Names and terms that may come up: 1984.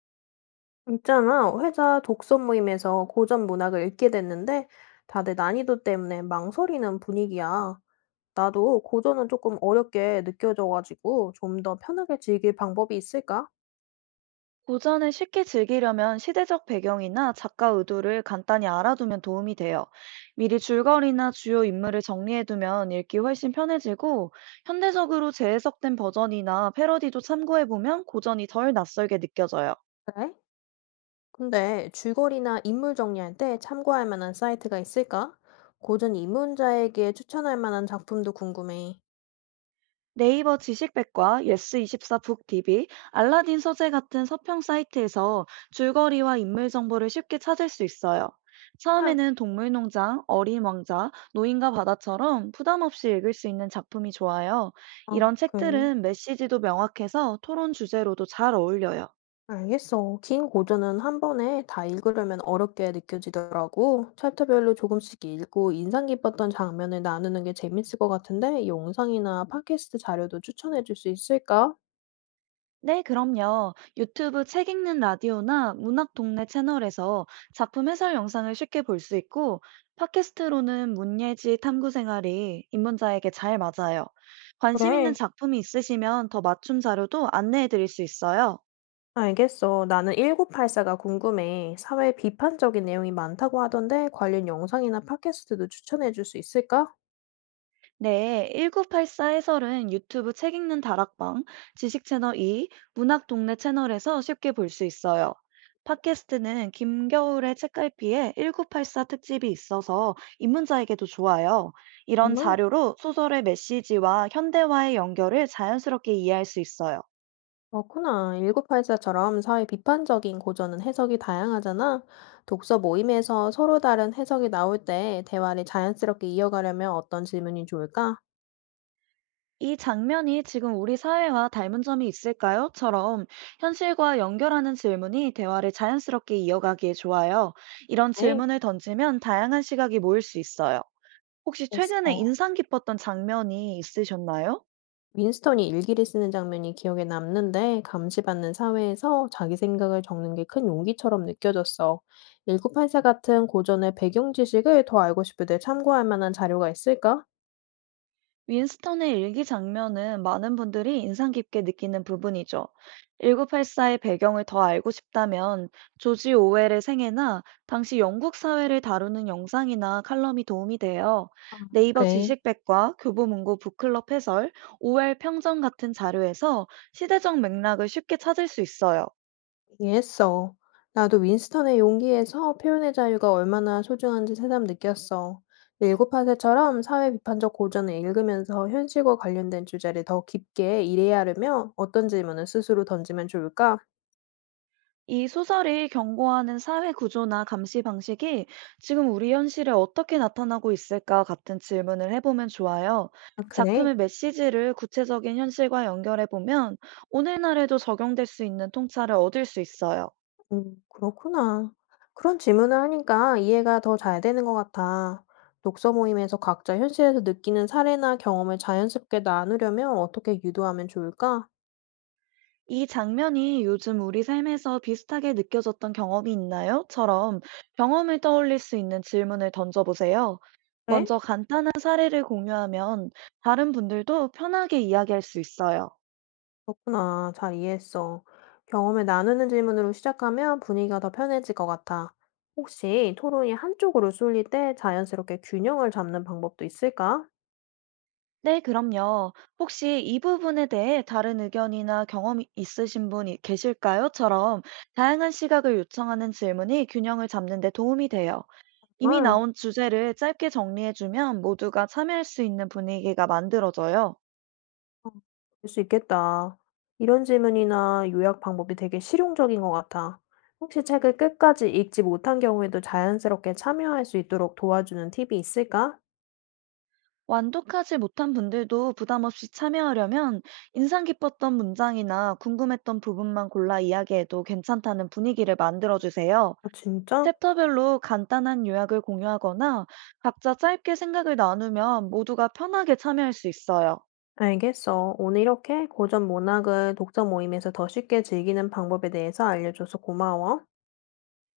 있잖아, 회사 독서 모임에서 고전 문학을 읽게 됐는데 다들 난이도 때문에 망설이는 분위기야. 나도 고전은 조금 어렵게 느껴져가지고 좀 더 편하게 즐길 방법이 있을까? 고전을 쉽게 즐기려면 시대적 배경이나 작가 의도를 간단히 알아두면 도움이 돼요. 미리 줄거리나 주요 인물을 정리해두면 읽기 훨씬 편해지고, 현대적으로 재해석된 버전이나 패러디도 참고해보면 고전이 덜 낯설게 느껴져요. 그래? 근데 줄거리나 인물 정리할 때 참고할 만한 사이트가 있을까? 고전 입문자에게 추천할 만한 작품도 궁금해. 네이버 지식백과, 예스24 북TV, 알라딘 서재 같은 서평 사이트에서 줄거리와 인물 정보를 쉽게 찾을 수 있어요. 아, 처음에는 동물농장, 어린 왕자, 노인과 바다처럼 부담 없이 읽을 수 있는 작품이 좋아요. 어, 이런 그래. 책들은 메시지도 명확해서 토론 주제로도 잘 어울려요. 알겠어. 긴 고전은 한 번에 다 읽으려면 어렵게 느껴지더라고. 챕터별로 조금씩 읽고 인상 깊었던 장면을 나누는 게 재밌을 것 같은데, 영상이나 팟캐스트 자료도 추천해 줄 수 있을까? 네, 그럼요. 유튜브 책 읽는 라디오나 문학 동네 채널에서 작품 해설 영상을 쉽게 볼 수 있고, 팟캐스트로는 문예지 탐구 생활이 입문자에게 잘 맞아요. 관심 있는 그래. 작품이 있으시면 더 맞춤 자료도 안내해 드릴 수 있어요. 알겠어. 나는 1984가 궁금해. 사회 비판적인 내용이 많다고 하던데, 관련 영상이나 팟캐스트도 추천해 줄 수 있을까? 네, 1984 해설은 유튜브 책 읽는 다락방, 지식 채널 2, 문학 동네 채널에서 쉽게 볼 수 있어요. 팟캐스트는 김겨울의 책갈피에 1984 특집이 있어서 입문자에게도 좋아요. 이런 정말? 자료로 소설의 메시지와 현대화의 연결을 자연스럽게 이해할 수 있어요. 그렇구나. 1984처럼 사회 비판적인 고전은 해석이 다양하잖아. 독서 모임에서 서로 다른 해석이 나올 때 대화를 자연스럽게 이어가려면 어떤 질문이 좋을까? "이 장면이 지금 우리 사회와 닮은 점이 있을까요? 처럼 현실과 연결하는 질문이 대화를 자연스럽게 이어가기에 좋아요. 이런 네, 질문을 던지면 다양한 시각이 모일 수 있어요. 혹시 최근에 됐어. 인상 깊었던 장면이 있으셨나요? 윈스턴이 일기를 쓰는 장면이 기억에 남는데 감시받는 사회에서 자기 생각을 적는 게 큰 용기처럼 느껴졌어. 1 9 8사 같은 고전의 배경 지식을 더 알고 싶을 때 참고할 만한 자료가 있을까? 윈스턴의 일기 장면은 많은 분들이 인상 깊게 느끼는 부분이죠. 1984의 배경을 더 알고 싶다면 조지 오웰의 생애나 당시 영국 사회를 다루는 영상이나 칼럼이 도움이 돼요. 네이버 그래. 지식백과, 교보문고 북클럽 해설, 오웰 평전 같은 자료에서 시대적 맥락을 쉽게 찾을 수 있어요. 이해했어. 나도 윈스턴의 용기에서 표현의 자유가 얼마나 소중한지 새삼 느꼈어. 일곱하세처럼 사회 비판적 고전을 읽으면서 현실과 관련된 주제를 더 깊게 이해해야 하려면 어떤 질문을 스스로 던지면 좋을까? 이 소설이 경고하는 사회 구조나 감시 방식이 지금 우리 현실에 어떻게 나타나고 있을까 같은 질문을 해보면 좋아요. 아, 그래? 작품의 메시지를 구체적인 현실과 연결해보면 오늘날에도 적용될 수 있는 통찰을 얻을 수 있어요. 그렇구나. 그런 질문을 하니까 이해가 더 잘 되는 것 같아. 독서 모임에서 각자 현실에서 느끼는 사례나 경험을 자연스럽게 나누려면 어떻게 유도하면 좋을까? "이 장면이 요즘 우리 삶에서 비슷하게 느껴졌던 경험이 있나요? 처럼 경험을 떠올릴 수 있는 질문을 던져보세요. 그래? 먼저 간단한 사례를 공유하면 다른 분들도 편하게 이야기할 수 있어요. 그렇구나. 잘 이해했어. 경험을 나누는 질문으로 시작하면 분위기가 더 편해질 것 같아. 혹시 토론이 한쪽으로 쏠릴 때 자연스럽게 균형을 잡는 방법도 있을까? 네, 그럼요. "혹시 이 부분에 대해 다른 의견이나 경험이 있으신 분이 계실까요?"처럼 다양한 시각을 요청하는 질문이 균형을 잡는 데 도움이 돼요. 이미 정말 나온 주제를 짧게 정리해주면 모두가 참여할 수 있는 분위기가 만들어져요. 어, 그럴 수 있겠다. 이런 질문이나 요약 방법이 되게 실용적인 것 같아. 혹시 책을 끝까지 읽지 못한 경우에도 자연스럽게 참여할 수 있도록 도와주는 팁이 있을까? 완독하지 못한 분들도 부담 없이 참여하려면 인상 깊었던 문장이나 궁금했던 부분만 골라 이야기해도 괜찮다는 분위기를 만들어주세요. 아, 진짜? 챕터별로 간단한 요약을 공유하거나 각자 짧게 생각을 나누면 모두가 편하게 참여할 수 있어요. 알겠어. 오늘 이렇게 고전 문학을 독서 모임에서 더 쉽게 즐기는 방법에 대해서 알려줘서 고마워.